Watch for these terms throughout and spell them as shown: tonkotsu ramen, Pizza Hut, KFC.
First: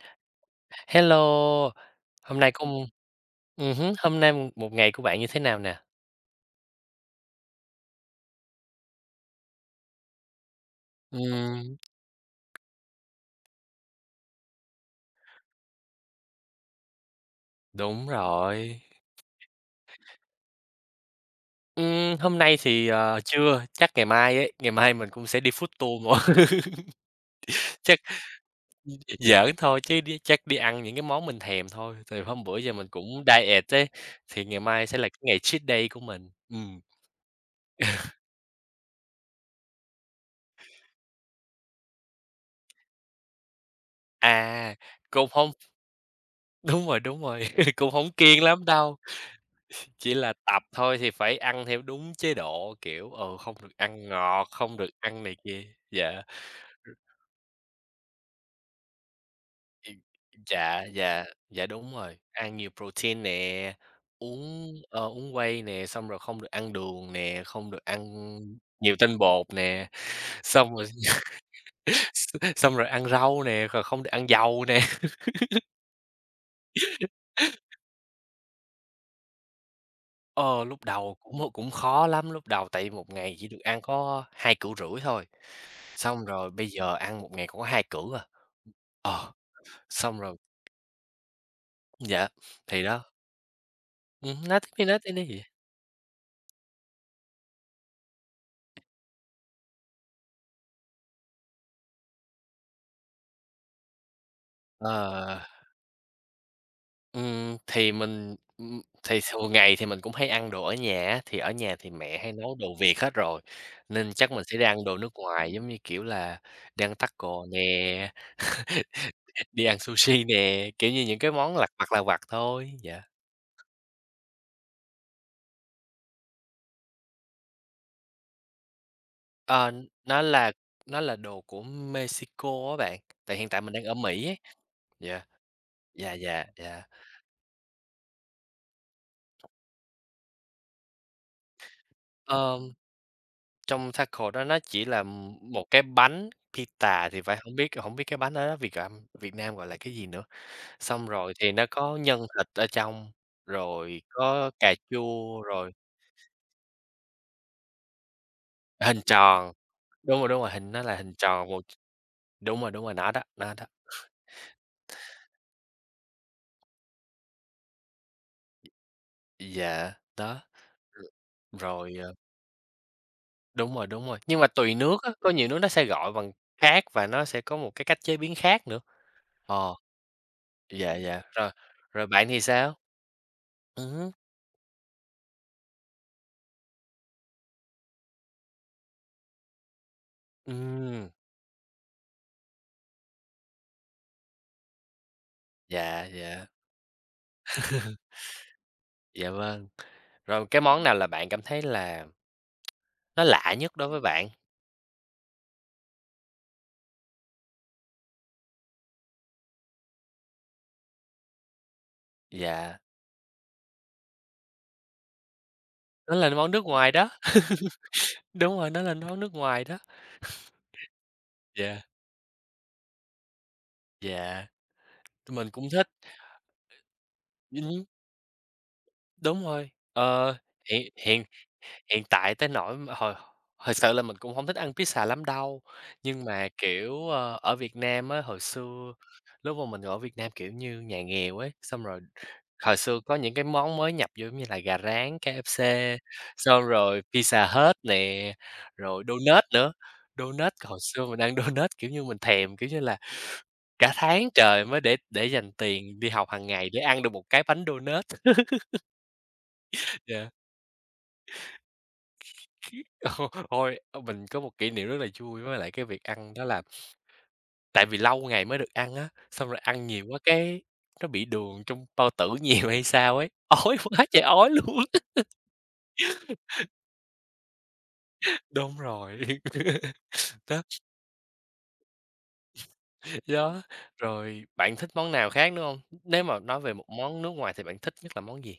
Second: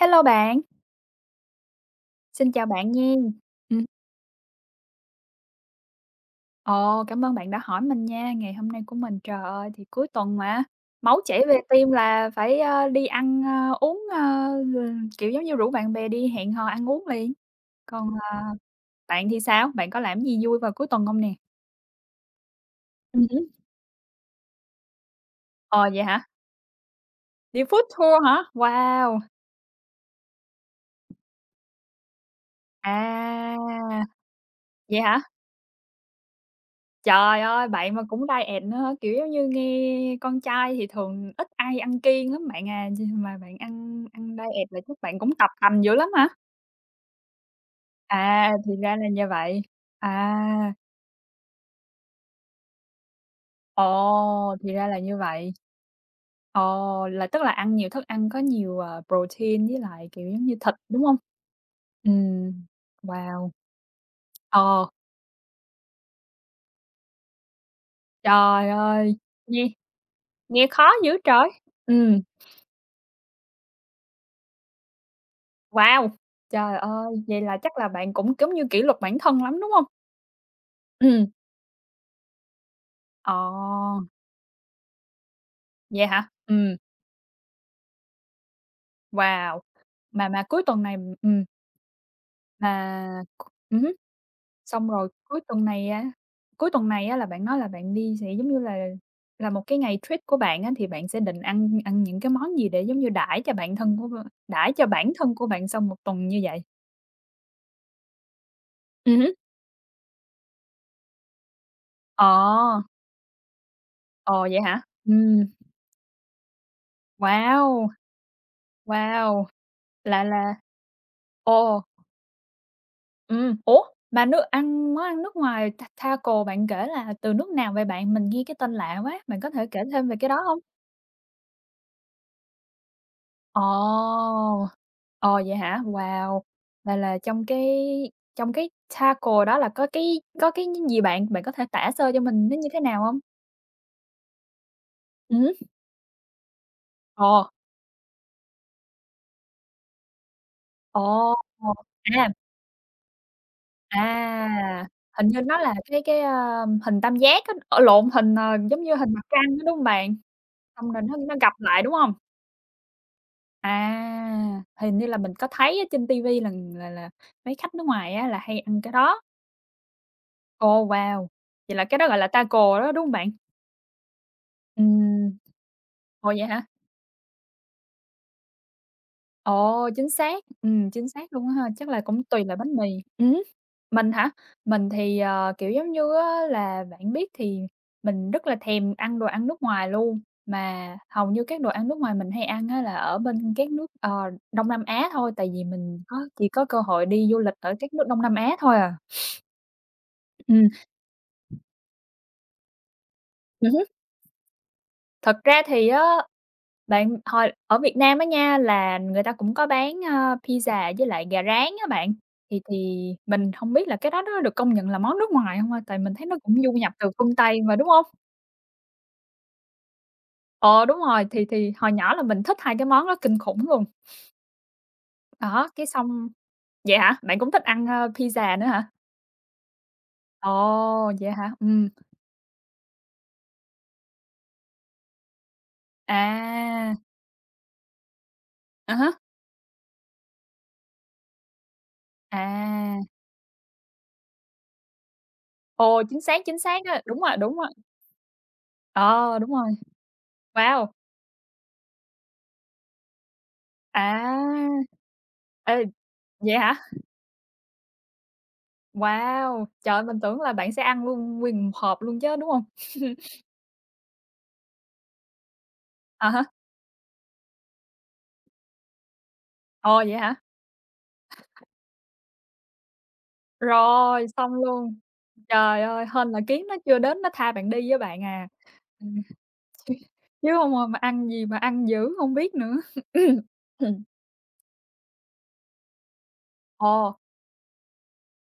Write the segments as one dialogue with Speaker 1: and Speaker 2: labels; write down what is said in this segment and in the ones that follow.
Speaker 1: Hello bạn,
Speaker 2: Hello. hôm nay
Speaker 1: xin chào
Speaker 2: cũng
Speaker 1: bạn nha. Ừm,
Speaker 2: Hôm nay một một ngày của bạn như thế nào nè?
Speaker 1: Ồ, cảm ơn bạn đã hỏi mình nha, ngày hôm nay của mình, trời ơi, thì cuối tuần mà, máu chảy về
Speaker 2: Ừm,
Speaker 1: tim là phải, đi ăn, uống, ơ, l kiểu, giống như, rủ bạn bè đi hẹn hò ăn uống liền.
Speaker 2: Đúng
Speaker 1: Còn,
Speaker 2: rồi.
Speaker 1: bạn thì sao? Bạn có làm gì vui vào cuối tuần không nè?
Speaker 2: Hôm nay thì,
Speaker 1: Hứm.
Speaker 2: chưa, chắc ngày mai ấy, ngày mai mình cũng sẽ đi food
Speaker 1: Ờ, vậy
Speaker 2: tour
Speaker 1: hả?
Speaker 2: mà.
Speaker 1: Đi food
Speaker 2: Chắc
Speaker 1: tour hả? Wow!
Speaker 2: giỡn thôi chứ đi chắc đi ăn những cái món mình thèm thôi, tại hôm bữa giờ mình cũng diet ấy,
Speaker 1: À,
Speaker 2: thì ngày mai sẽ
Speaker 1: vậy
Speaker 2: là cái
Speaker 1: hả?
Speaker 2: ngày cheat day của mình.
Speaker 1: Trời ơi, bạn mà cũng diet nữa hả? Kiểu, giống như, nghe con trai thì thường ít ai ăn kiêng lắm bạn à, mà bạn ăn ăn diet
Speaker 2: À,
Speaker 1: là chắc bạn
Speaker 2: cũng
Speaker 1: cũng tập
Speaker 2: hông
Speaker 1: tành dữ lắm hả?
Speaker 2: Đúng rồi, đúng rồi, cũng hổng kiêng
Speaker 1: À,
Speaker 2: lắm
Speaker 1: thì ra
Speaker 2: đâu.
Speaker 1: là như vậy.
Speaker 2: Chỉ là tập
Speaker 1: À,
Speaker 2: thôi thì phải ăn theo đúng chế độ, kiểu, không được ăn ngọt,
Speaker 1: ồ, thì
Speaker 2: không
Speaker 1: ra
Speaker 2: được
Speaker 1: là như
Speaker 2: ăn này
Speaker 1: vậy.
Speaker 2: kia. Dạ. Ừm,
Speaker 1: Ồ, là tức là ăn nhiều thức ăn có nhiều, protein với
Speaker 2: ừm,
Speaker 1: lại, kiểu, giống như thịt,
Speaker 2: dạ,
Speaker 1: đúng không?
Speaker 2: dạ, dạ, đúng rồi,
Speaker 1: Ừm,
Speaker 2: ăn nhiều protein
Speaker 1: wow,
Speaker 2: nè,
Speaker 1: ờ,
Speaker 2: uống whey nè, xong rồi không được ăn đường nè, không được ăn
Speaker 1: trời
Speaker 2: nhiều
Speaker 1: ơi,
Speaker 2: tinh bột
Speaker 1: nghe
Speaker 2: nè,
Speaker 1: nghe
Speaker 2: xong rồi
Speaker 1: khó dữ trời! Ừm.
Speaker 2: xong rồi ăn rau nè, rồi không được ăn dầu nè.
Speaker 1: Wow! Trời ơi, vậy là chắc là bạn cũng giống như kỷ luật bản thân lắm, đúng hông?
Speaker 2: Ờ, Lúc đầu
Speaker 1: Ừm,
Speaker 2: cũng cũng khó lắm, lúc đầu tại vì 1
Speaker 1: ờ,
Speaker 2: ngày chỉ được ăn có hai cữ rưỡi thôi,
Speaker 1: vậy
Speaker 2: xong
Speaker 1: hả?
Speaker 2: rồi bây giờ ăn một ngày cũng có 2 cữ à. Ờ,
Speaker 1: Wow!
Speaker 2: Xong
Speaker 1: Mà
Speaker 2: rồi
Speaker 1: mà cuối tuần này ừm,
Speaker 2: dạ, thì đó,
Speaker 1: mà ừm hứm,
Speaker 2: nói tiếp đi,
Speaker 1: xong
Speaker 2: nói
Speaker 1: rồi
Speaker 2: tiếp
Speaker 1: cuối
Speaker 2: đi.
Speaker 1: tuần này, á, cuối tuần này á là bạn nói là bạn đi sẽ giống như là một cái ngày treat của bạn á, thì bạn sẽ định ăn ăn những cái món gì để giống như đãi cho bản thân
Speaker 2: Ờ,
Speaker 1: của bạn sau một tuần như vậy?
Speaker 2: thì
Speaker 1: Hứm.
Speaker 2: thường ngày thì mình cũng hay ăn đồ ở nhà á, thì ở nhà thì mẹ hay nấu đồ
Speaker 1: Ờ,
Speaker 2: Việt hết rồi, nên chắc
Speaker 1: ờ,
Speaker 2: mình sẽ
Speaker 1: vậy
Speaker 2: đi
Speaker 1: hả?
Speaker 2: ăn đồ nước ngoài, giống như kiểu là đi ăn taco nè,
Speaker 1: Wow, wow,
Speaker 2: đi ăn sushi
Speaker 1: là
Speaker 2: nè, kiểu như những cái món
Speaker 1: ồ.
Speaker 2: lặt vặt thôi, dạ.
Speaker 1: Ủa, mà nước ăn món ăn nước ngoài taco bạn kể là từ nước nào vậy bạn? Mình nghe cái tên lạ quá, bạn có thể
Speaker 2: Ờ,
Speaker 1: kể thêm về
Speaker 2: nó
Speaker 1: cái đó
Speaker 2: là
Speaker 1: hông?
Speaker 2: nó là đồ của Mexico á bạn, tại hiện tại mình đang ở Mỹ
Speaker 1: Ồ!
Speaker 2: ấy. Dạ.
Speaker 1: Ồ, vậy hả?
Speaker 2: Dạ,
Speaker 1: Wow!
Speaker 2: dạ, dạ.
Speaker 1: Vậy là trong cái taco đó là có cái gì bạn? Bạn có thể tả sơ cho mình nó như
Speaker 2: Ờm,
Speaker 1: thế nào hông?
Speaker 2: Trong taco đó nó chỉ là
Speaker 1: Hứm.
Speaker 2: một cái bánh pita thì phải,
Speaker 1: Ồ,
Speaker 2: hổng biết cái bánh đó Việt Nam gọi là cái gì nữa. Xong rồi
Speaker 1: ồ,
Speaker 2: thì nó có nhân
Speaker 1: à,
Speaker 2: thịt ở trong, rồi có cà
Speaker 1: à, hình như
Speaker 2: chua,
Speaker 1: nó
Speaker 2: rồi
Speaker 1: là hình tam giác á, lộn, hình, giống như
Speaker 2: hình
Speaker 1: hình mặt trăng
Speaker 2: tròn.
Speaker 1: á, đúng hông bạn?
Speaker 2: Đúng rồi, hình nó
Speaker 1: Xong
Speaker 2: là
Speaker 1: rồi
Speaker 2: hình
Speaker 1: nó
Speaker 2: tròn
Speaker 1: gập lại, đúng hông?
Speaker 2: đúng rồi, nó đó, nó đó.
Speaker 1: À, hình như là mình có thấy ở trên ti vi là mấy khách nước ngoài á là hay ăn cái đó.
Speaker 2: Dạ, đó.
Speaker 1: Ồ, wow! Vậy là
Speaker 2: Rồi,
Speaker 1: cái đó gọi là taco đó, đúng hông bạn?
Speaker 2: đúng rồi, đúng rồi. Nhưng mà tùy nước á, có
Speaker 1: Ừm,
Speaker 2: nhiều nước nó sẽ gọi
Speaker 1: ồ,
Speaker 2: bằng
Speaker 1: vậy hả?
Speaker 2: khác và nó sẽ có một cái cách chế biến khác nữa. Ờ,
Speaker 1: Ồ,
Speaker 2: dạ,
Speaker 1: chính
Speaker 2: dạ,
Speaker 1: xác luôn á ha, chắc là
Speaker 2: rồi
Speaker 1: cũng
Speaker 2: bạn thì
Speaker 1: tùy loại
Speaker 2: sao?
Speaker 1: bánh mì. Ừm
Speaker 2: Hứm,
Speaker 1: mình hả? Mình thì, kiểu, giống như á là bạn biết thì mình rất là thèm ăn đồ ăn nước ngoài luôn, mà
Speaker 2: ừm,
Speaker 1: hầu như các đồ ăn nước ngoài mình hay ăn á là ở bên các nước, Đông Nam Á thôi, tại vì mình
Speaker 2: dạ,
Speaker 1: có
Speaker 2: dạ,
Speaker 1: chỉ có cơ hội đi du lịch ở các nước Đông Nam Á thôi à.
Speaker 2: dạ vâng. Rồi cái
Speaker 1: Ừm,
Speaker 2: món nào là bạn cảm thấy là nó lạ nhất
Speaker 1: hứm.
Speaker 2: đối với bạn?
Speaker 1: Thật ra thì á, bạn hồi ở Việt Nam á nha, là người ta cũng có bán, pizza với lại gà rán á bạn, thì
Speaker 2: Dạ,
Speaker 1: thì mình hông biết là cái đó nó được công nhận là món nước ngoài hông ha? Tại mình
Speaker 2: nó
Speaker 1: thấy
Speaker 2: là
Speaker 1: nó
Speaker 2: món
Speaker 1: cũng
Speaker 2: nước
Speaker 1: du
Speaker 2: ngoài
Speaker 1: nhập
Speaker 2: đó,
Speaker 1: từ phương Tây mà, đúng hông?
Speaker 2: đúng rồi, nó là món nước ngoài đó.
Speaker 1: Ờ, đúng rồi, thì
Speaker 2: Dạ,
Speaker 1: hồi nhỏ là mình thích 2 cái món đó kinh khủng luôn.
Speaker 2: dạ. Tụi mình
Speaker 1: Đó,
Speaker 2: cũng
Speaker 1: cái
Speaker 2: thích.
Speaker 1: xong vậy hả? Bạn cũng thích
Speaker 2: Ừm,
Speaker 1: ăn, pizza nữa hả?
Speaker 2: đúng rồi. Ờ,
Speaker 1: Ồ,
Speaker 2: hiện hiện
Speaker 1: vậy hả?
Speaker 2: Hiện tại tới nỗi mà hồi Thực sự là mình cũng hông thích ăn pizza lắm đâu, nhưng mà,
Speaker 1: À,
Speaker 2: kiểu, ở Việt Nam á, hồi xưa
Speaker 1: à há,
Speaker 2: lúc mà mình ở Việt Nam, kiểu như, nhà nghèo ấy, xong rồi hồi xưa
Speaker 1: à,
Speaker 2: có những cái món mới nhập vô giống như là gà rán KFC,
Speaker 1: ồ, chính
Speaker 2: xong
Speaker 1: xác
Speaker 2: rồi
Speaker 1: á,
Speaker 2: Pizza
Speaker 1: đúng rồi,
Speaker 2: Hut nè, rồi
Speaker 1: ờ,
Speaker 2: donut
Speaker 1: đúng rồi.
Speaker 2: nữa. Donut hồi
Speaker 1: Wow!
Speaker 2: xưa mình ăn donut, kiểu như, mình thèm, kiểu như là, cả tháng trời mới
Speaker 1: À,
Speaker 2: để dành
Speaker 1: ê,
Speaker 2: tiền đi học hàng
Speaker 1: vậy
Speaker 2: ngày
Speaker 1: hả?
Speaker 2: để ăn được một cái bánh donut.
Speaker 1: Wow! Trời ơi, mình
Speaker 2: Yeah.
Speaker 1: tưởng là bạn sẽ ăn luôn nguyên một hộp luôn chứ, đúng hông?
Speaker 2: Ồ, ôi, mình có một kỷ niệm rất là vui với lại cái việc
Speaker 1: À
Speaker 2: ăn
Speaker 1: há,
Speaker 2: đó là tại vì lâu ngày mới được ăn á, xong rồi ăn
Speaker 1: ồ,
Speaker 2: nhiều
Speaker 1: vậy
Speaker 2: quá
Speaker 1: hả?
Speaker 2: cái nó bị đường trong bao tử nhiều hay sao ấy, ói quá trời
Speaker 1: Rồi,
Speaker 2: ói
Speaker 1: xong
Speaker 2: luôn.
Speaker 1: luôn. Trời ơi, hên là kiến nó chưa đến nó tha bạn đi á bạn à.
Speaker 2: Đúng
Speaker 1: Ừm,
Speaker 2: rồi.
Speaker 1: chứ chứ
Speaker 2: Đó,
Speaker 1: hông mà ăn gì mà ăn dữ hông biết nữa.
Speaker 2: đó, rồi bạn thích món nào khác nữa không? Nếu mà nói về một
Speaker 1: Ồ.
Speaker 2: món nước ngoài thì bạn thích nhất là món gì?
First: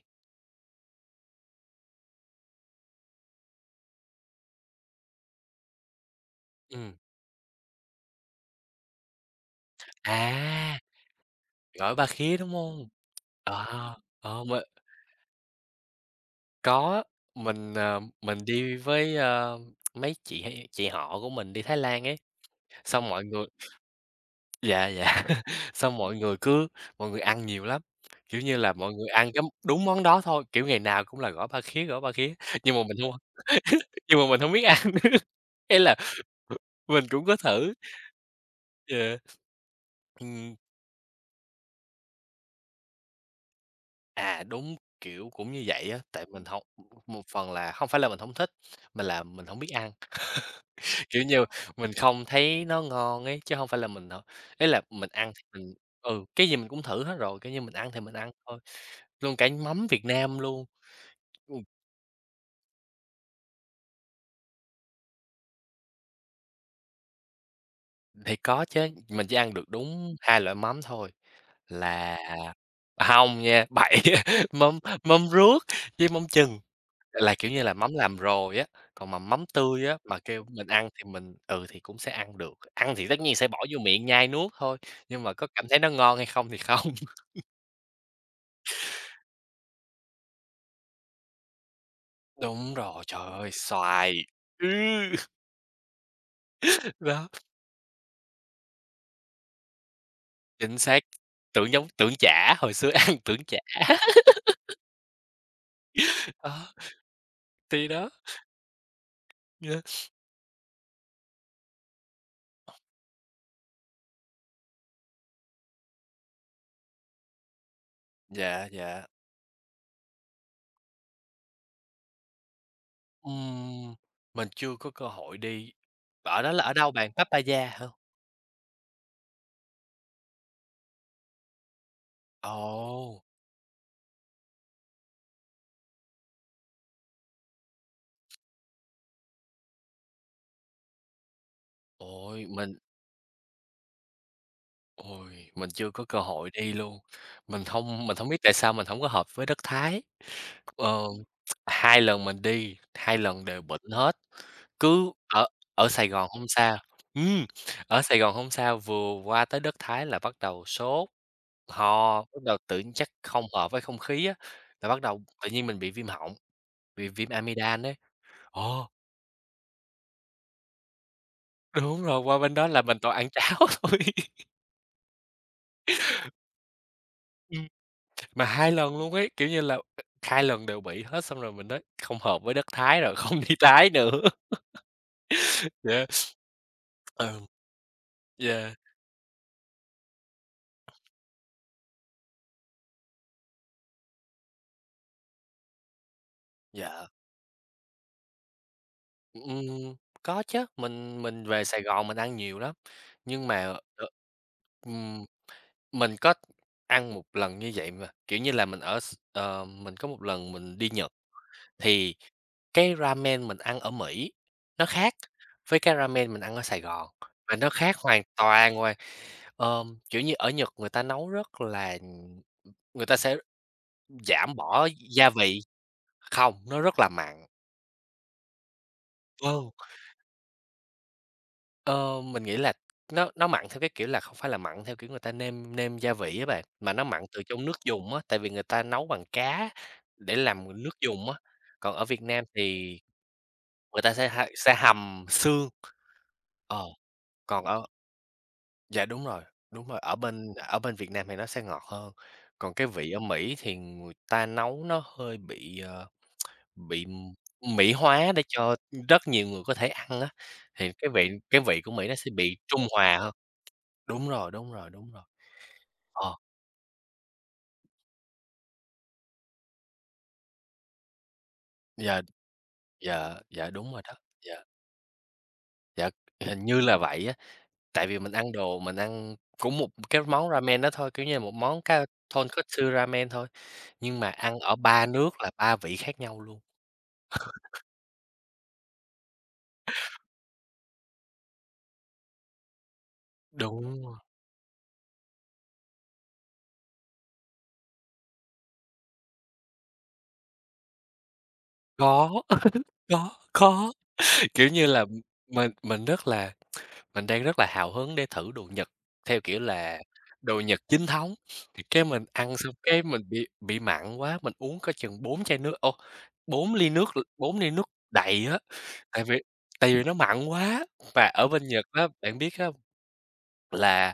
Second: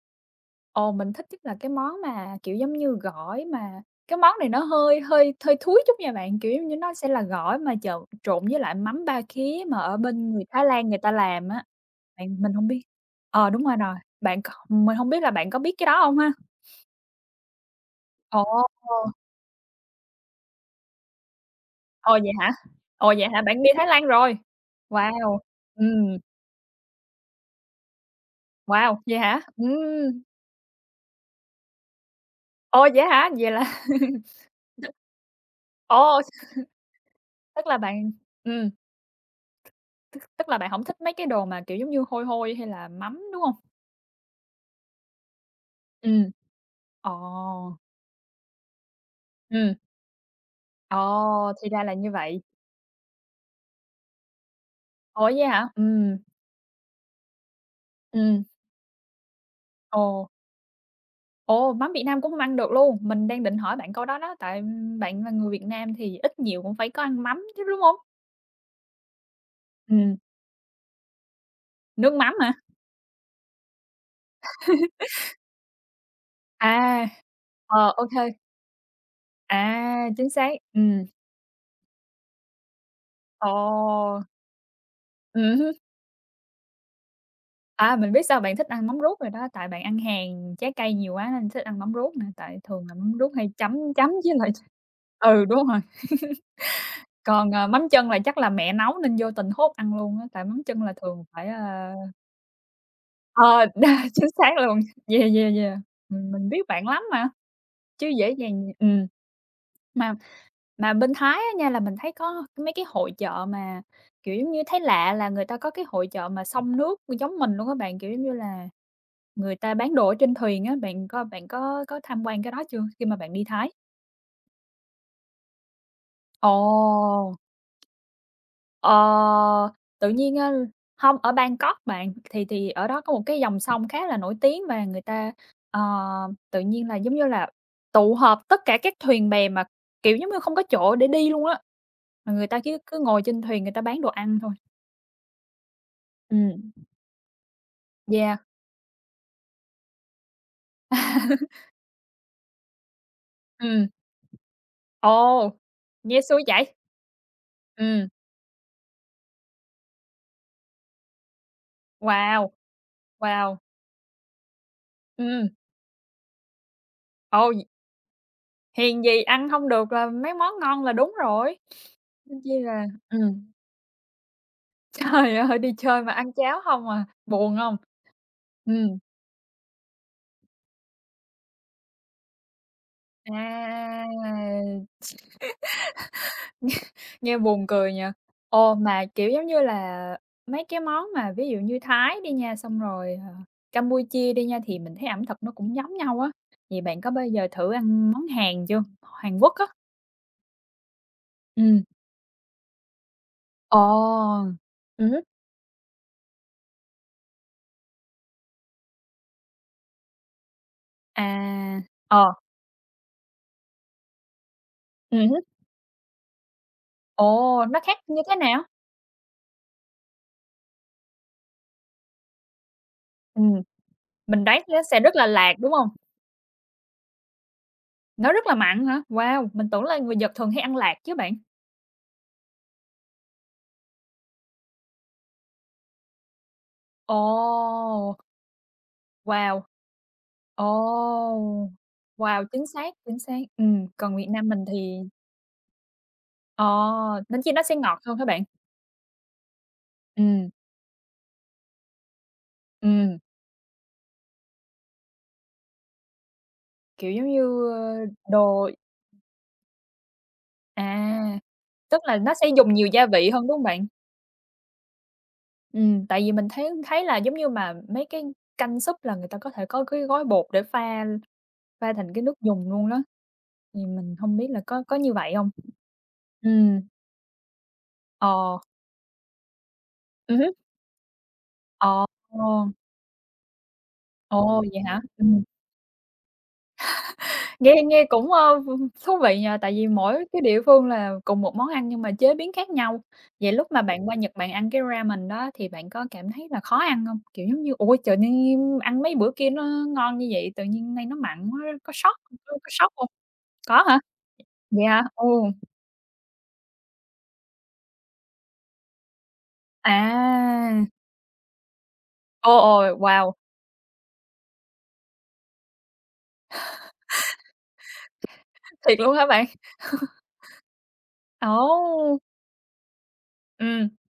Speaker 1: Ồ, mình thích nhất là cái món mà, kiểu, giống như gỏi mà cái món này nó hơi hơi hơi thúi chút nha bạn, kiểu, giống như
Speaker 2: Ừ,
Speaker 1: nó sẽ là gỏi mà trộn trộn với lại mắm ba khía mà ở bên người Thái
Speaker 2: à,
Speaker 1: Lan người ta làm á.
Speaker 2: gỏi ba
Speaker 1: Bạn
Speaker 2: khía, đúng
Speaker 1: mình hông biết
Speaker 2: không?
Speaker 1: ờ, đúng rồi rồi,
Speaker 2: Ờ,
Speaker 1: bạn có
Speaker 2: mình
Speaker 1: mình hông biết là bạn có biết cái đó hông ha?
Speaker 2: có, mình
Speaker 1: Ồ,
Speaker 2: đi với, mấy chị hay chị họ của mình đi Thái Lan
Speaker 1: ồ,
Speaker 2: ấy,
Speaker 1: vậy hả?
Speaker 2: xong
Speaker 1: Ồ,
Speaker 2: mọi
Speaker 1: vậy hả?
Speaker 2: người.
Speaker 1: Bạn đi Thái Lan rồi?
Speaker 2: Dạ, dạ.
Speaker 1: Wow,
Speaker 2: Xong
Speaker 1: ừm,
Speaker 2: mọi người ăn nhiều lắm, kiểu như là, mọi
Speaker 1: wow,
Speaker 2: người
Speaker 1: vậy
Speaker 2: ăn
Speaker 1: hả?
Speaker 2: cái đúng món đó thôi, kiểu, ngày nào cũng là gỏi ba khía, nhưng mà
Speaker 1: Ồ,
Speaker 2: mình
Speaker 1: vậy
Speaker 2: không
Speaker 1: hả? Vậy là
Speaker 2: nhưng mà mình không biết ăn. Ý là
Speaker 1: ồ,
Speaker 2: mình cũng có
Speaker 1: tức
Speaker 2: thử.
Speaker 1: là bạn ừm.
Speaker 2: Yeah.
Speaker 1: Tức tức
Speaker 2: Ừm,
Speaker 1: là bạn hổng thích mấy cái đồ mà, kiểu, giống như hôi hôi hay là mắm, đúng hông?
Speaker 2: Đúng, kiểu, cũng như vậy á, tại
Speaker 1: Ừm.
Speaker 2: mình không một phần là
Speaker 1: Ồ,
Speaker 2: không phải là mình không thích, mà là mình không biết
Speaker 1: ừm.
Speaker 2: ăn, kiểu như,
Speaker 1: Ồ, thì ra là
Speaker 2: mình
Speaker 1: như
Speaker 2: không
Speaker 1: vậy.
Speaker 2: thấy nó ngon ấy, chứ không phải là mình h ấy là mình
Speaker 1: Ủa,
Speaker 2: ăn thì
Speaker 1: vậy hả?
Speaker 2: mình ừ, cái gì mình cũng thử hết rồi, kiểu như, mình ăn thì mình ăn
Speaker 1: Ừm.
Speaker 2: thôi. Luôn cả mắm
Speaker 1: Ồ,
Speaker 2: Việt Nam luôn? Ừm,
Speaker 1: ồ, mắm Việt Nam cũng hông ăn được luôn? Mình đang định hỏi bạn câu đó đó, tại bạn là người Việt Nam thì ít nhiều cũng phải có ăn mắm chứ, đúng hông?
Speaker 2: thì có chứ, mình chỉ ăn được đúng
Speaker 1: Ừm,
Speaker 2: 2 loại mắm thôi,
Speaker 1: nước
Speaker 2: là
Speaker 1: mắm hả?
Speaker 2: hông nha, bậy mắm mắm ruốc với mắm chừng,
Speaker 1: À,
Speaker 2: là, kiểu như là, mắm
Speaker 1: ờ, ô
Speaker 2: làm
Speaker 1: kê,
Speaker 2: rồi á, còn mà mắm tươi á,
Speaker 1: à,
Speaker 2: mà
Speaker 1: chính
Speaker 2: kêu
Speaker 1: xác,
Speaker 2: mình ăn thì thì cũng sẽ ăn được, ăn thì tất nhiên sẽ
Speaker 1: ồ,
Speaker 2: bỏ vô miệng nhai nuốt thôi, nhưng mà có cảm
Speaker 1: hứm.
Speaker 2: thấy nó ngon hay không thì không.
Speaker 1: À, mình biết sao bạn thích ăn mắm ruốc rồi đó, tại bạn ăn hàng trái cây nhiều quá nên thích ăn mắm ruốc nè, tại
Speaker 2: Đúng
Speaker 1: thường là
Speaker 2: rồi,
Speaker 1: mắm ruốc
Speaker 2: trời ơi,
Speaker 1: hay chấm chấm
Speaker 2: xoài,
Speaker 1: với lại
Speaker 2: ừ,
Speaker 1: ừ, đúng rồi,
Speaker 2: đó,
Speaker 1: còn, mắm chân là chắc là mẹ nấu nên vô tình hốt ăn luôn á, tại mắm
Speaker 2: chính
Speaker 1: chân là
Speaker 2: xác,
Speaker 1: thường phải,
Speaker 2: tưởng chả, hồi xưa ăn tưởng
Speaker 1: ờ,
Speaker 2: chả,
Speaker 1: đ chính xác luôn. Yeah, yeah, yeah, mình biết
Speaker 2: đó,
Speaker 1: bạn lắm mà.
Speaker 2: thì
Speaker 1: Chứ
Speaker 2: đó,
Speaker 1: dễ dàng
Speaker 2: yeah.
Speaker 1: Mà mà bên Thái á nha là mình thấy có mấy cái hội chợ mà, kiểu, giống như, thấy lạ là người ta có cái hội chợ mà xông nước giống mình luôn á bạn, kiểu, giống như
Speaker 2: Dạ,
Speaker 1: là,
Speaker 2: dạ.
Speaker 1: người ta bán đồ ở trên thuyền á, bạn có tham quan cái đó chưa khi mà bạn đi Thái?
Speaker 2: Ừm, mình chưa có cơ hội đi. Ở đó là ở đâu bạn?
Speaker 1: Ồ!
Speaker 2: Pattaya hả?
Speaker 1: Ờ, tự nhiên á hông, ở Bangkok bạn, thì ở đó có
Speaker 2: Ồ,
Speaker 1: một cái dòng sông khá là nổi tiếng và người ta, ờ, tự nhiên là, giống như là, tụ họp tất cả các thuyền bè mà, kiểu, giống như không có chỗ để đi luôn á, mà
Speaker 2: ôi,
Speaker 1: người ta
Speaker 2: mình
Speaker 1: cứ cứ ngồi trên thuyền người ta bán đồ ăn thôi.
Speaker 2: Ôi, mình chưa có cơ hội
Speaker 1: Ừm,
Speaker 2: đi luôn. Mình hông
Speaker 1: yeah.
Speaker 2: biết tại sao mình hổng có hợp với đất Thái. Ờ, Hai lần mình đi, hai lần đều bệnh
Speaker 1: Ừm,
Speaker 2: hết. Cứ ở
Speaker 1: ồ,
Speaker 2: ở Sài
Speaker 1: nghe
Speaker 2: Gòn
Speaker 1: xui
Speaker 2: hông
Speaker 1: vậy?
Speaker 2: sao ừm, Ở
Speaker 1: Ừm,
Speaker 2: Sài Gòn hông sao, vừa qua tới đất Thái là bắt đầu sốt, ho, bắt
Speaker 1: wow,
Speaker 2: đầu tự nhiên chắc không
Speaker 1: wow,
Speaker 2: hợp với không khí á, là bắt đầu
Speaker 1: ừm,
Speaker 2: tự nhiên mình bị viêm họng. Vì viêm
Speaker 1: ồ,
Speaker 2: amidan ấy. Ồ,
Speaker 1: hiền gì ăn không được là mấy món ngon là đúng rồi,
Speaker 2: đúng rồi, qua
Speaker 1: nên
Speaker 2: bên
Speaker 1: chi
Speaker 2: đó là
Speaker 1: là
Speaker 2: mình toàn ăn cháo thôi.
Speaker 1: Trời ơi, đi chơi mà ăn cháo hông à, buồn
Speaker 2: Ừm,
Speaker 1: hông?
Speaker 2: mà hai
Speaker 1: Ừm,
Speaker 2: lần luôn ấy, kiểu như là, 2 lần đều bị hết, xong rồi mình nói không hợp với đất Thái rồi, không đi Thái
Speaker 1: à,
Speaker 2: nữa. Dạ,
Speaker 1: nghe
Speaker 2: ừ,
Speaker 1: buồn cười nhỉ?
Speaker 2: yeah,
Speaker 1: Ồ, mà, kiểu, giống như là, mấy cái món mà ví dụ như Thái đi nha, xong rồi, Campuchia đi nha, thì mình thấy ẩm thực nó cũng giống nhau á, vậy bạn
Speaker 2: dạ,
Speaker 1: có bao giờ thử ăn món Hàn chưa? Hàn Quốc á?
Speaker 2: ừm, có chứ, mình về Sài
Speaker 1: Ừm,
Speaker 2: Gòn mình ăn nhiều lắm, nhưng mà,
Speaker 1: ồ, hứm,
Speaker 2: ừm, mình có ăn một lần như vậy mà, kiểu như là, mình ở s ờ, mình có một lần mình đi Nhật.
Speaker 1: à,
Speaker 2: Thì
Speaker 1: ờ,
Speaker 2: cái ramen mình ăn ở Mỹ nó khác
Speaker 1: hứm,
Speaker 2: với cái ramen mình ăn ở Sài Gòn, và
Speaker 1: ồ,
Speaker 2: nó
Speaker 1: nó
Speaker 2: khác
Speaker 1: khác như
Speaker 2: hoàn
Speaker 1: thế nào?
Speaker 2: toàn ngoài kiểu như, ở Nhật người ta nấu rất là người ta sẽ
Speaker 1: Ừm, mình
Speaker 2: giảm
Speaker 1: đoán nó
Speaker 2: bỏ
Speaker 1: sẽ rất là
Speaker 2: gia
Speaker 1: lạt,
Speaker 2: vị
Speaker 1: đúng hông?
Speaker 2: không, nó rất là mặn.
Speaker 1: Nó rất là mặn hả? Wow, mình
Speaker 2: Vâng,
Speaker 1: tưởng là người Nhật thường hay ăn lạc chứ bạn.
Speaker 2: ờ, mình nghĩ là nó mặn theo cái kiểu là không phải là mặn theo kiểu người ta nêm nêm gia vị á bạn, mà nó mặn từ trong nước dùng
Speaker 1: Ồ,
Speaker 2: á, tại vì người ta nấu bằng
Speaker 1: wow,
Speaker 2: cá để làm nước dùng á.
Speaker 1: ồ,
Speaker 2: Còn ở Việt
Speaker 1: wow,
Speaker 2: Nam
Speaker 1: chính xác,
Speaker 2: thì
Speaker 1: chính xác.
Speaker 2: người ta
Speaker 1: Còn Việt
Speaker 2: sẽ
Speaker 1: Nam mình
Speaker 2: sẽ
Speaker 1: thì
Speaker 2: hầm xương.
Speaker 1: ờ,
Speaker 2: Ờ.
Speaker 1: nên chi nó
Speaker 2: Còn
Speaker 1: sẽ
Speaker 2: ở
Speaker 1: ngọt hơn hả bạn?
Speaker 2: Dạ, đúng rồi,
Speaker 1: Ừ,
Speaker 2: ở bên Việt Nam thì nó sẽ ngọt hơn, còn cái vị
Speaker 1: ừm,
Speaker 2: ở Mỹ thì người ta nấu nó hơi bị, ờ, bị
Speaker 1: kiểu, giống
Speaker 2: m-
Speaker 1: như,
Speaker 2: Mỹ hóa để
Speaker 1: đồ
Speaker 2: cho rất nhiều người có thể ăn á, thì
Speaker 1: à,
Speaker 2: cái vị của
Speaker 1: tức
Speaker 2: Mỹ nó
Speaker 1: là
Speaker 2: sẽ
Speaker 1: nó sẽ
Speaker 2: bị
Speaker 1: dùng
Speaker 2: trung
Speaker 1: nhiều gia
Speaker 2: hòa
Speaker 1: vị
Speaker 2: hơn.
Speaker 1: hơn, đúng không bạn?
Speaker 2: Đúng rồi, đúng rồi, đúng rồi.
Speaker 1: Ừ, tại vì
Speaker 2: Ờ,
Speaker 1: mình thấy thấy là giống như mà mấy cái canh súp là người ta có thể có cái gói bột để pha pha thành
Speaker 2: dạ,
Speaker 1: cái nước dùng luôn đó,
Speaker 2: dạ, dạ,
Speaker 1: thì
Speaker 2: đúng rồi đó,
Speaker 1: mình không biết
Speaker 2: dạ,
Speaker 1: là có như vậy không?
Speaker 2: dạ,
Speaker 1: Ừ.
Speaker 2: hình như là vậy á, tại vì
Speaker 1: Ờ.
Speaker 2: mình ăn cũng một cái món
Speaker 1: Hứm.
Speaker 2: ramen đó thôi, kiểu như là, một món
Speaker 1: Ờ.
Speaker 2: ka tonkotsu ramen thôi, nhưng mà ăn
Speaker 1: Ồ,
Speaker 2: ở
Speaker 1: vậy hả?
Speaker 2: 3 nước là 3 vị khác nhau luôn.
Speaker 1: Nghe nghe cũng, thú vị nhỉ, tại vì mỗi cái địa phương là cùng một món ăn nhưng mà chế biến khác nhau. Vậy lúc mà
Speaker 2: Đúng
Speaker 1: bạn qua
Speaker 2: rồi,
Speaker 1: Nhật bạn ăn cái ramen đó thì bạn có cảm thấy là khó ăn hông? Kiểu giống như, ôi trời, nên ăn mấy bữa kia nó ngon như vậy, tự nhiên nay nó mặn quá có sót
Speaker 2: có,
Speaker 1: có sót hông? Có
Speaker 2: có,
Speaker 1: hả?
Speaker 2: kiểu
Speaker 1: Vậy
Speaker 2: như
Speaker 1: hả?
Speaker 2: là,
Speaker 1: Ồ,
Speaker 2: mình mình rất là mình đang rất là hào hứng để thử đồ Nhật, theo kiểu là đồ Nhật
Speaker 1: à,
Speaker 2: chính thống, thì cái mình
Speaker 1: ô
Speaker 2: ăn xong
Speaker 1: ồ,
Speaker 2: cái mình
Speaker 1: wow,
Speaker 2: bị mặn quá, mình uống có chừng 4 chai nước, ô, 4 ly nước 4 ly nước đầy á,
Speaker 1: thiệt luôn
Speaker 2: tại
Speaker 1: hả
Speaker 2: vì
Speaker 1: bạn?
Speaker 2: tại vì nó mặn quá. Và ở bên Nhật á,
Speaker 1: Ồ,
Speaker 2: bạn biết á,
Speaker 1: ừm,
Speaker 2: là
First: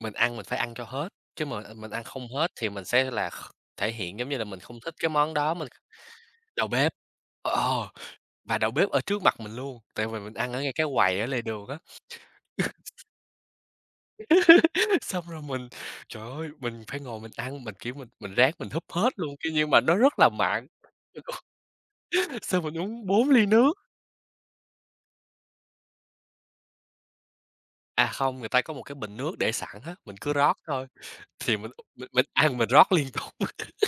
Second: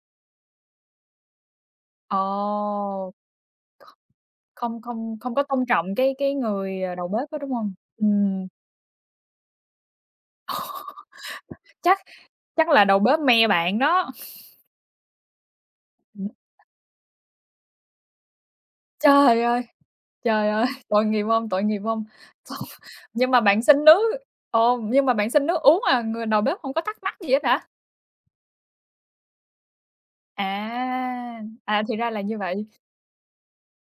Speaker 2: mình ăn mình phải ăn cho hết, chứ mà, mình ăn
Speaker 1: ồ.
Speaker 2: không hết thì mình sẽ là kh thể hiện giống như là mình không
Speaker 1: Không
Speaker 2: thích cái
Speaker 1: không không
Speaker 2: món
Speaker 1: có
Speaker 2: đó,
Speaker 1: tôn
Speaker 2: mình
Speaker 1: trọng cái
Speaker 2: đầu
Speaker 1: người,
Speaker 2: bếp
Speaker 1: đầu bếp đó, đúng hông?
Speaker 2: ờ. Và đầu bếp ở trước mặt mình luôn, tại vì mình ăn ở ngay cái quầy ở lề đường á.
Speaker 1: Chắc chắc là đầu bếp me bạn đó.
Speaker 2: Xong rồi mình,
Speaker 1: Ừm.
Speaker 2: Trời ơi, mình phải ngồi mình ăn, mình, kiểu, mình ráng mình húp hết luôn,
Speaker 1: Trời
Speaker 2: cái
Speaker 1: ơi,
Speaker 2: nhưng mà nó rất là
Speaker 1: trời ơi,
Speaker 2: mặn.
Speaker 1: tội nghiệp
Speaker 2: Mình
Speaker 1: hông, tội nghiệp hông? Xong
Speaker 2: Xong mình uống 4
Speaker 1: nhưng mà
Speaker 2: ly
Speaker 1: bạn
Speaker 2: nước.
Speaker 1: xin nước ồ, nhưng mà bạn xin nước uống à, người đầu bếp hông có thắc mắc gì hết hả?
Speaker 2: À, không, người ta có một cái bình nước để sẵn á, mình cứ rót thôi,
Speaker 1: À,
Speaker 2: thì mình
Speaker 1: à, thì
Speaker 2: mình
Speaker 1: ra là
Speaker 2: mình
Speaker 1: như
Speaker 2: ăn
Speaker 1: vậy.
Speaker 2: mình rót liên tục.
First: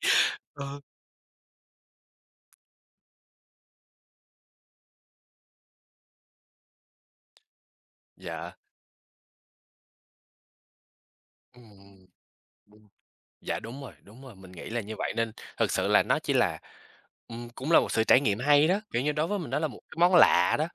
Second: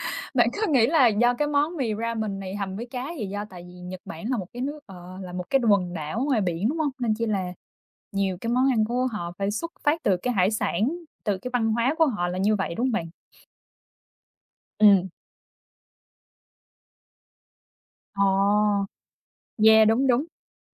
Speaker 1: Bạn có
Speaker 2: Ờ,
Speaker 1: nghĩ là do cái món mì ramen này hầm với cá gì do tại vì Nhật Bản là một cái nước ờ, là một cái quần đảo ngoài biển, đúng hông? Nên chỉ là nhiều cái
Speaker 2: dạ,
Speaker 1: món ăn của họ phải xuất phát từ cái hải sản, từ cái văn hóa của
Speaker 2: ừm,
Speaker 1: họ là như vậy, đúng
Speaker 2: đúng,
Speaker 1: hông bạn?
Speaker 2: dạ, đúng rồi, mình nghĩ là như
Speaker 1: Ừm.
Speaker 2: vậy nên thực sự là nó chỉ là, cũng là một sự trải nghiệm hay đó,
Speaker 1: Ồ,
Speaker 2: kiểu như, đối với mình nó là một
Speaker 1: yeah,
Speaker 2: cái
Speaker 1: đúng,
Speaker 2: món
Speaker 1: đúng.
Speaker 2: lạ đó.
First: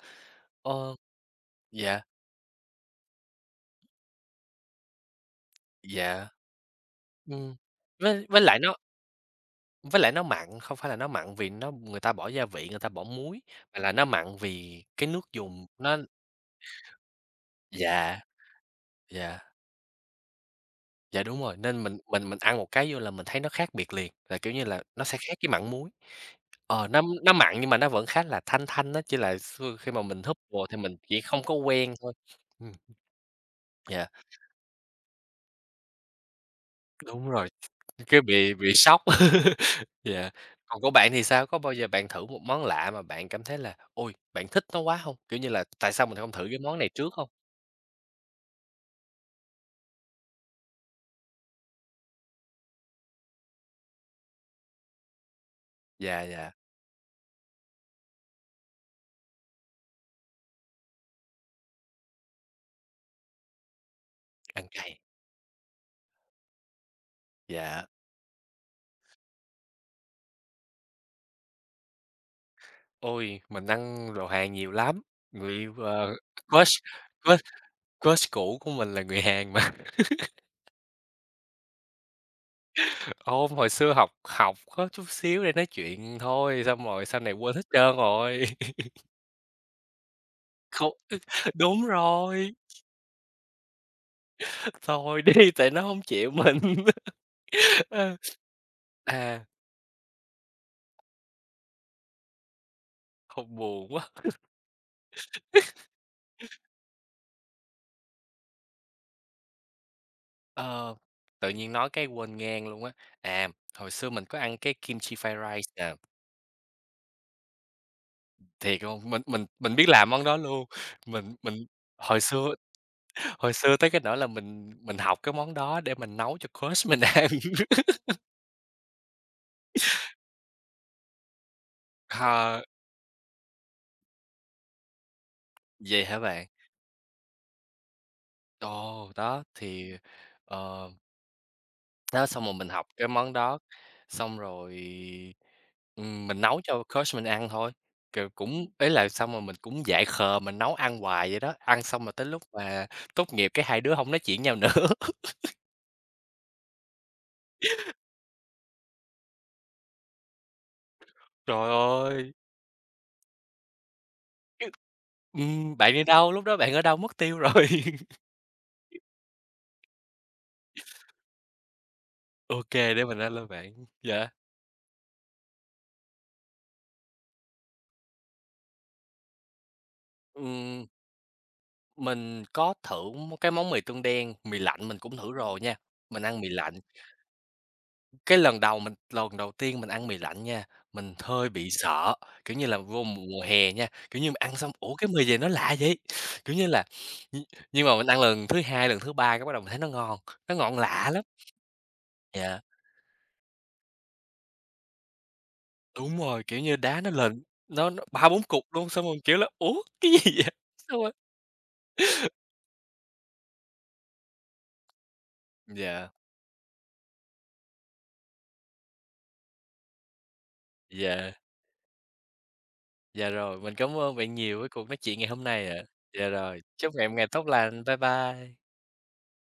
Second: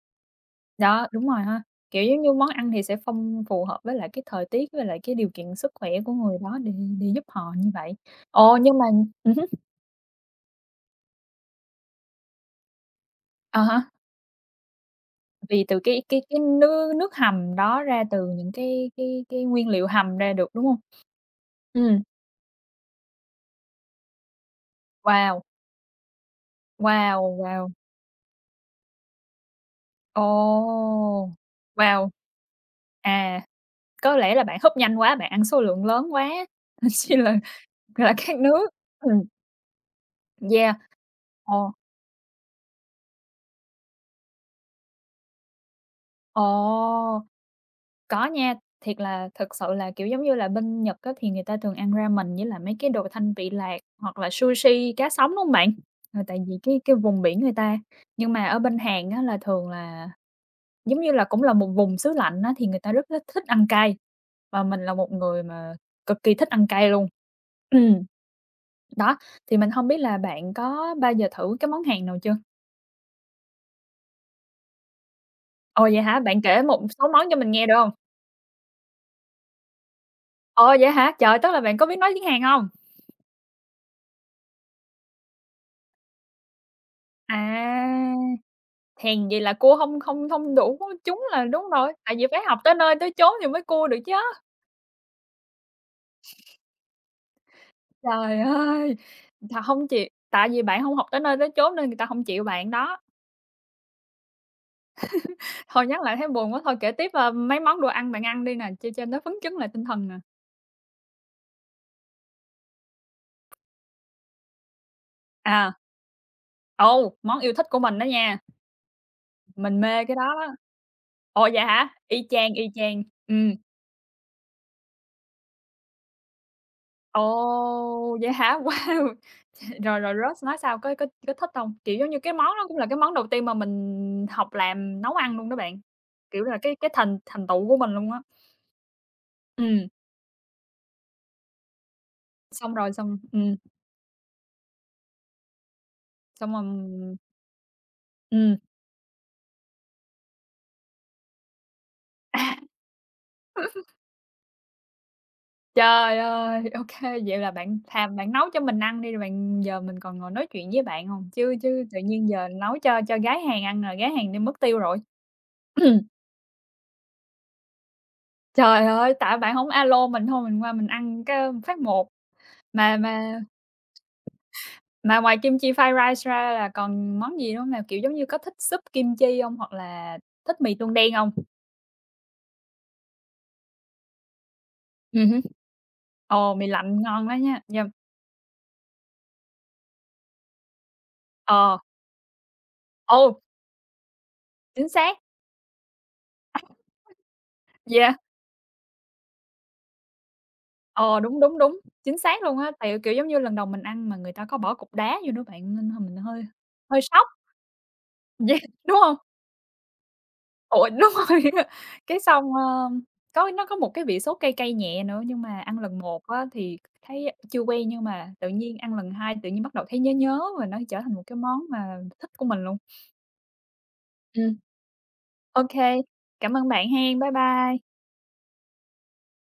Speaker 2: Ờ,
Speaker 1: Đó, đúng rồi ha.
Speaker 2: dạ,
Speaker 1: Kiểu, giống như món ăn thì sẽ phong phù hợp với lại cái thời tiết, với lại cái điều kiện sức khỏe của
Speaker 2: dạ.
Speaker 1: người đó để giúp họ
Speaker 2: Ừm,
Speaker 1: như vậy.
Speaker 2: với với
Speaker 1: Ồ,
Speaker 2: lại nó
Speaker 1: nhưng mà hứm,
Speaker 2: với lại nó mặn, không phải là nó mặn vì người ta bỏ gia vị, người ta bỏ muối,
Speaker 1: à
Speaker 2: mà
Speaker 1: há,
Speaker 2: là nó mặn vì cái nước
Speaker 1: vì
Speaker 2: dùng
Speaker 1: từ
Speaker 2: nó
Speaker 1: cái nước nước hầm đó ra
Speaker 2: dạ,
Speaker 1: từ những cái cái
Speaker 2: dạ,
Speaker 1: cái nguyên liệu hầm ra được, đúng hông?
Speaker 2: dạ, đúng rồi, nên mình
Speaker 1: Ừm.
Speaker 2: mình mình ăn một cái vô là mình thấy nó khác biệt liền, là, kiểu như là, nó sẽ khác
Speaker 1: Wow,
Speaker 2: với mặn muối. Nó
Speaker 1: wow,
Speaker 2: nó mặn
Speaker 1: wow,
Speaker 2: nhưng mà nó vẫn khá là thanh thanh á, chỉ là xưa khi mà
Speaker 1: ồ,
Speaker 2: mình húp vô thì mình chỉ không có quen
Speaker 1: wow,
Speaker 2: thôi. Ừm,
Speaker 1: à.
Speaker 2: dạ,
Speaker 1: Có lẽ là bạn húp nhanh quá, bạn ăn số lượng lớn quá, nên chi
Speaker 2: đúng
Speaker 1: là
Speaker 2: rồi. Cái
Speaker 1: khát
Speaker 2: bị
Speaker 1: nước.
Speaker 2: bị sốc.
Speaker 1: Ừm,
Speaker 2: Dạ.
Speaker 1: yeah.
Speaker 2: Còn của bạn thì sao? Có
Speaker 1: Ồ,
Speaker 2: bao giờ bạn thử một món lạ mà bạn cảm thấy là "Ôi, bạn thích nó quá" không? Kiểu như là, tại sao mình không
Speaker 1: ồ,
Speaker 2: thử cái món này trước không?
Speaker 1: có nha, thiệt là thực sự là, kiểu, giống như là, bên Nhật á thì người ta thường ăn ramen với lại mấy cái đồ thanh vị lạc hoặc là sushi cá sống, đúng hông bạn? Ờ,
Speaker 2: Dạ,
Speaker 1: tại
Speaker 2: dạ,
Speaker 1: vì cái vùng biển người ta. Nhưng mà ở bên Hàn á là thường là, giống như là, cũng là một vùng xứ lạnh á, thì người ta rất là thích ăn cay, và
Speaker 2: ăn
Speaker 1: mình là
Speaker 2: cay.
Speaker 1: một người mà cực kỳ thích ăn cay luôn.
Speaker 2: Dạ.
Speaker 1: Ừm. Đó, thì mình hông biết là bạn có bao giờ thử cái món Hàn nào chưa?
Speaker 2: Ôi, mình ăn đồ Hàn nhiều lắm, người,
Speaker 1: Ồ, vậy
Speaker 2: ờ,
Speaker 1: hả? Bạn kể
Speaker 2: crush
Speaker 1: một số món cho
Speaker 2: crush
Speaker 1: mình nghe được hông?
Speaker 2: crush cũ của mình là người Hàn mà.
Speaker 1: Ồ, vậy hả? Trời, tức là bạn có biết nói tiếng Hàn hông?
Speaker 2: Hồi xưa học học có chút xíu để nói chuyện thôi, xong rồi sau này
Speaker 1: À,
Speaker 2: quên hết trơn rồi.
Speaker 1: hèn vậy là cua hông hông hông đủ
Speaker 2: Không,
Speaker 1: trúng là đúng
Speaker 2: đúng
Speaker 1: rồi, tại vì phải
Speaker 2: rồi,
Speaker 1: học tới nơi tới chốn thì mới cua được chớ.
Speaker 2: thôi đi, tại nó không chịu mình. Ờ.
Speaker 1: Trời ơi!
Speaker 2: À.
Speaker 1: Thà hông chịu tại vì bạn hông học tới nơi tới chốn nên người ta hông chịu bạn đó.
Speaker 2: Không, buồn quá.
Speaker 1: Thôi nhắc lại thấy buồn quá, thôi kể tiếp, ờ, mấy món đồ ăn bạn ăn đi nè, cho nó phấn chấn lại tinh thần nè.
Speaker 2: Ờ, Tự nhiên nói cái quên ngang luôn á. À, hồi xưa mình có ăn cái kimchi fried rice
Speaker 1: À,
Speaker 2: nè,
Speaker 1: ồ, món yêu thích của mình đó nha.
Speaker 2: thiệt luôn, mình
Speaker 1: Mình
Speaker 2: biết
Speaker 1: mê
Speaker 2: làm
Speaker 1: cái
Speaker 2: món
Speaker 1: đó
Speaker 2: đó
Speaker 1: đó.
Speaker 2: luôn.
Speaker 1: Ồ, vậy
Speaker 2: Mình
Speaker 1: hả?
Speaker 2: Hồi
Speaker 1: Y chang,
Speaker 2: xưa
Speaker 1: y chang.
Speaker 2: hồi
Speaker 1: Ừm.
Speaker 2: xưa tới cái nỗi là mình học cái món đó để mình nấu cho crush mình ăn.
Speaker 1: Ồ, vậy hả? Wow! Rồi, rồi Rose nói sao? Có thích hông? Kiểu, giống như cái món
Speaker 2: Ờ,
Speaker 1: đó cũng là cái món đầu tiên mà mình học làm nấu ăn luôn đó bạn,
Speaker 2: Vậy hả
Speaker 1: kiểu
Speaker 2: bạn?
Speaker 1: là, cái thành thành tựu của mình luôn á.
Speaker 2: Ồ, đó,
Speaker 1: Ừm,
Speaker 2: thì, ờ Đó, xong rồi mình
Speaker 1: xong
Speaker 2: học
Speaker 1: rồi
Speaker 2: cái
Speaker 1: xong
Speaker 2: món đó, xong rồi, mình
Speaker 1: xong
Speaker 2: nấu
Speaker 1: rồi
Speaker 2: cho crush mình ăn thôi, kiểu,
Speaker 1: ừm.
Speaker 2: cũng ý là xong rồi mình cũng dại khờ mình nấu ăn hoài vậy đó, ăn xong rồi tới lúc mà tốt nghiệp cái hai đứa hông nói chuyện nhau nữa.
Speaker 1: Trời ơi! Ô kê, vậy là bạn thàm bạn nấu cho mình ăn đi, rồi bạn giờ mình còn ngồi nói chuyện với bạn hông? Chứ
Speaker 2: Trời
Speaker 1: chứ tự nhiên
Speaker 2: ơi!
Speaker 1: giờ nấu cho gái Hàn ăn là gái Hàn đi mất
Speaker 2: Chứ
Speaker 1: tiêu rồi.
Speaker 2: "Bạn đi đâu?" Lúc đó "Bạn ở đâu?" Mất tiêu rồi.
Speaker 1: Trời ơi, tại bạn hổng alo mình thôi mình qua mình ăn cái phát một.
Speaker 2: Ô kê,
Speaker 1: Mà
Speaker 2: để mình
Speaker 1: mà
Speaker 2: alo bạn. Dạ.
Speaker 1: mà ngoài kim chi fried rice ra là còn món gì nữa hông? Nào, kiểu, giống như có thích súp kim chi hông? Hoặc là thích mì
Speaker 2: Ừm,
Speaker 1: tương đen hông?
Speaker 2: mình có thử cái món mì tương đen, mì lạnh mình cũng thử
Speaker 1: Hứm.
Speaker 2: rồi nha, mình ăn mì
Speaker 1: Ồ, mì
Speaker 2: lạnh.
Speaker 1: lạnh ngon đó nha, nham
Speaker 2: Cái lần đầu mình Lần đầu tiên mình ăn mì lạnh nha, mình hơi bị
Speaker 1: ờ,
Speaker 2: sợ, kiểu như là, vô
Speaker 1: ừ,
Speaker 2: mùa hè nha, kiểu như, mình ăn xong,
Speaker 1: chính
Speaker 2: "Ủa, cái
Speaker 1: xác,
Speaker 2: mì gì nó lạ vậy?" Kiểu như là, nh nhưng mà mình
Speaker 1: yeah,
Speaker 2: ăn lần thứ 2 lần thứ 3 cái bắt đầu mình thấy nó ngon lạ
Speaker 1: ờ,
Speaker 2: lắm.
Speaker 1: đúng, đúng, đúng, chính xác luôn
Speaker 2: Dạ,
Speaker 1: á. Tại, kiểu, giống như lần đầu mình ăn mà người ta có bỏ cục đá vô nữa bạn, nên thôi mình
Speaker 2: đúng
Speaker 1: hơi
Speaker 2: rồi, kiểu như,
Speaker 1: hơi
Speaker 2: đá nó
Speaker 1: sốc,
Speaker 2: lên nó 3, 4
Speaker 1: yeah,
Speaker 2: cục luôn,
Speaker 1: đúng
Speaker 2: xong
Speaker 1: hông?
Speaker 2: mình, kiểu là, "Ủa, cái gì vậy?"
Speaker 1: Ủa,
Speaker 2: Xong rồi
Speaker 1: đúng rồi, cái xong, ơ, có nó có một cái vị sốt cay cay nhẹ nữa, nhưng mà ăn lần
Speaker 2: dạ,
Speaker 1: một á thì thấy chưa quen, nhưng mà tự nhiên ăn lần 2 tự nhiên bắt đầu thấy nhớ nhớ và nó trở thành một cái
Speaker 2: dạ,
Speaker 1: món mà thích của mình luôn.
Speaker 2: dạ rồi, mình cảm ơn bạn
Speaker 1: Ừm,
Speaker 2: nhiều với cuộc nói chuyện ngày hôm
Speaker 1: ô
Speaker 2: nay ạ. Dạ
Speaker 1: cảm
Speaker 2: rồi,
Speaker 1: ơn bạn
Speaker 2: chúc ngày
Speaker 1: hen,
Speaker 2: ngày
Speaker 1: bye
Speaker 2: tốt
Speaker 1: bye.
Speaker 2: lành. Bye bye.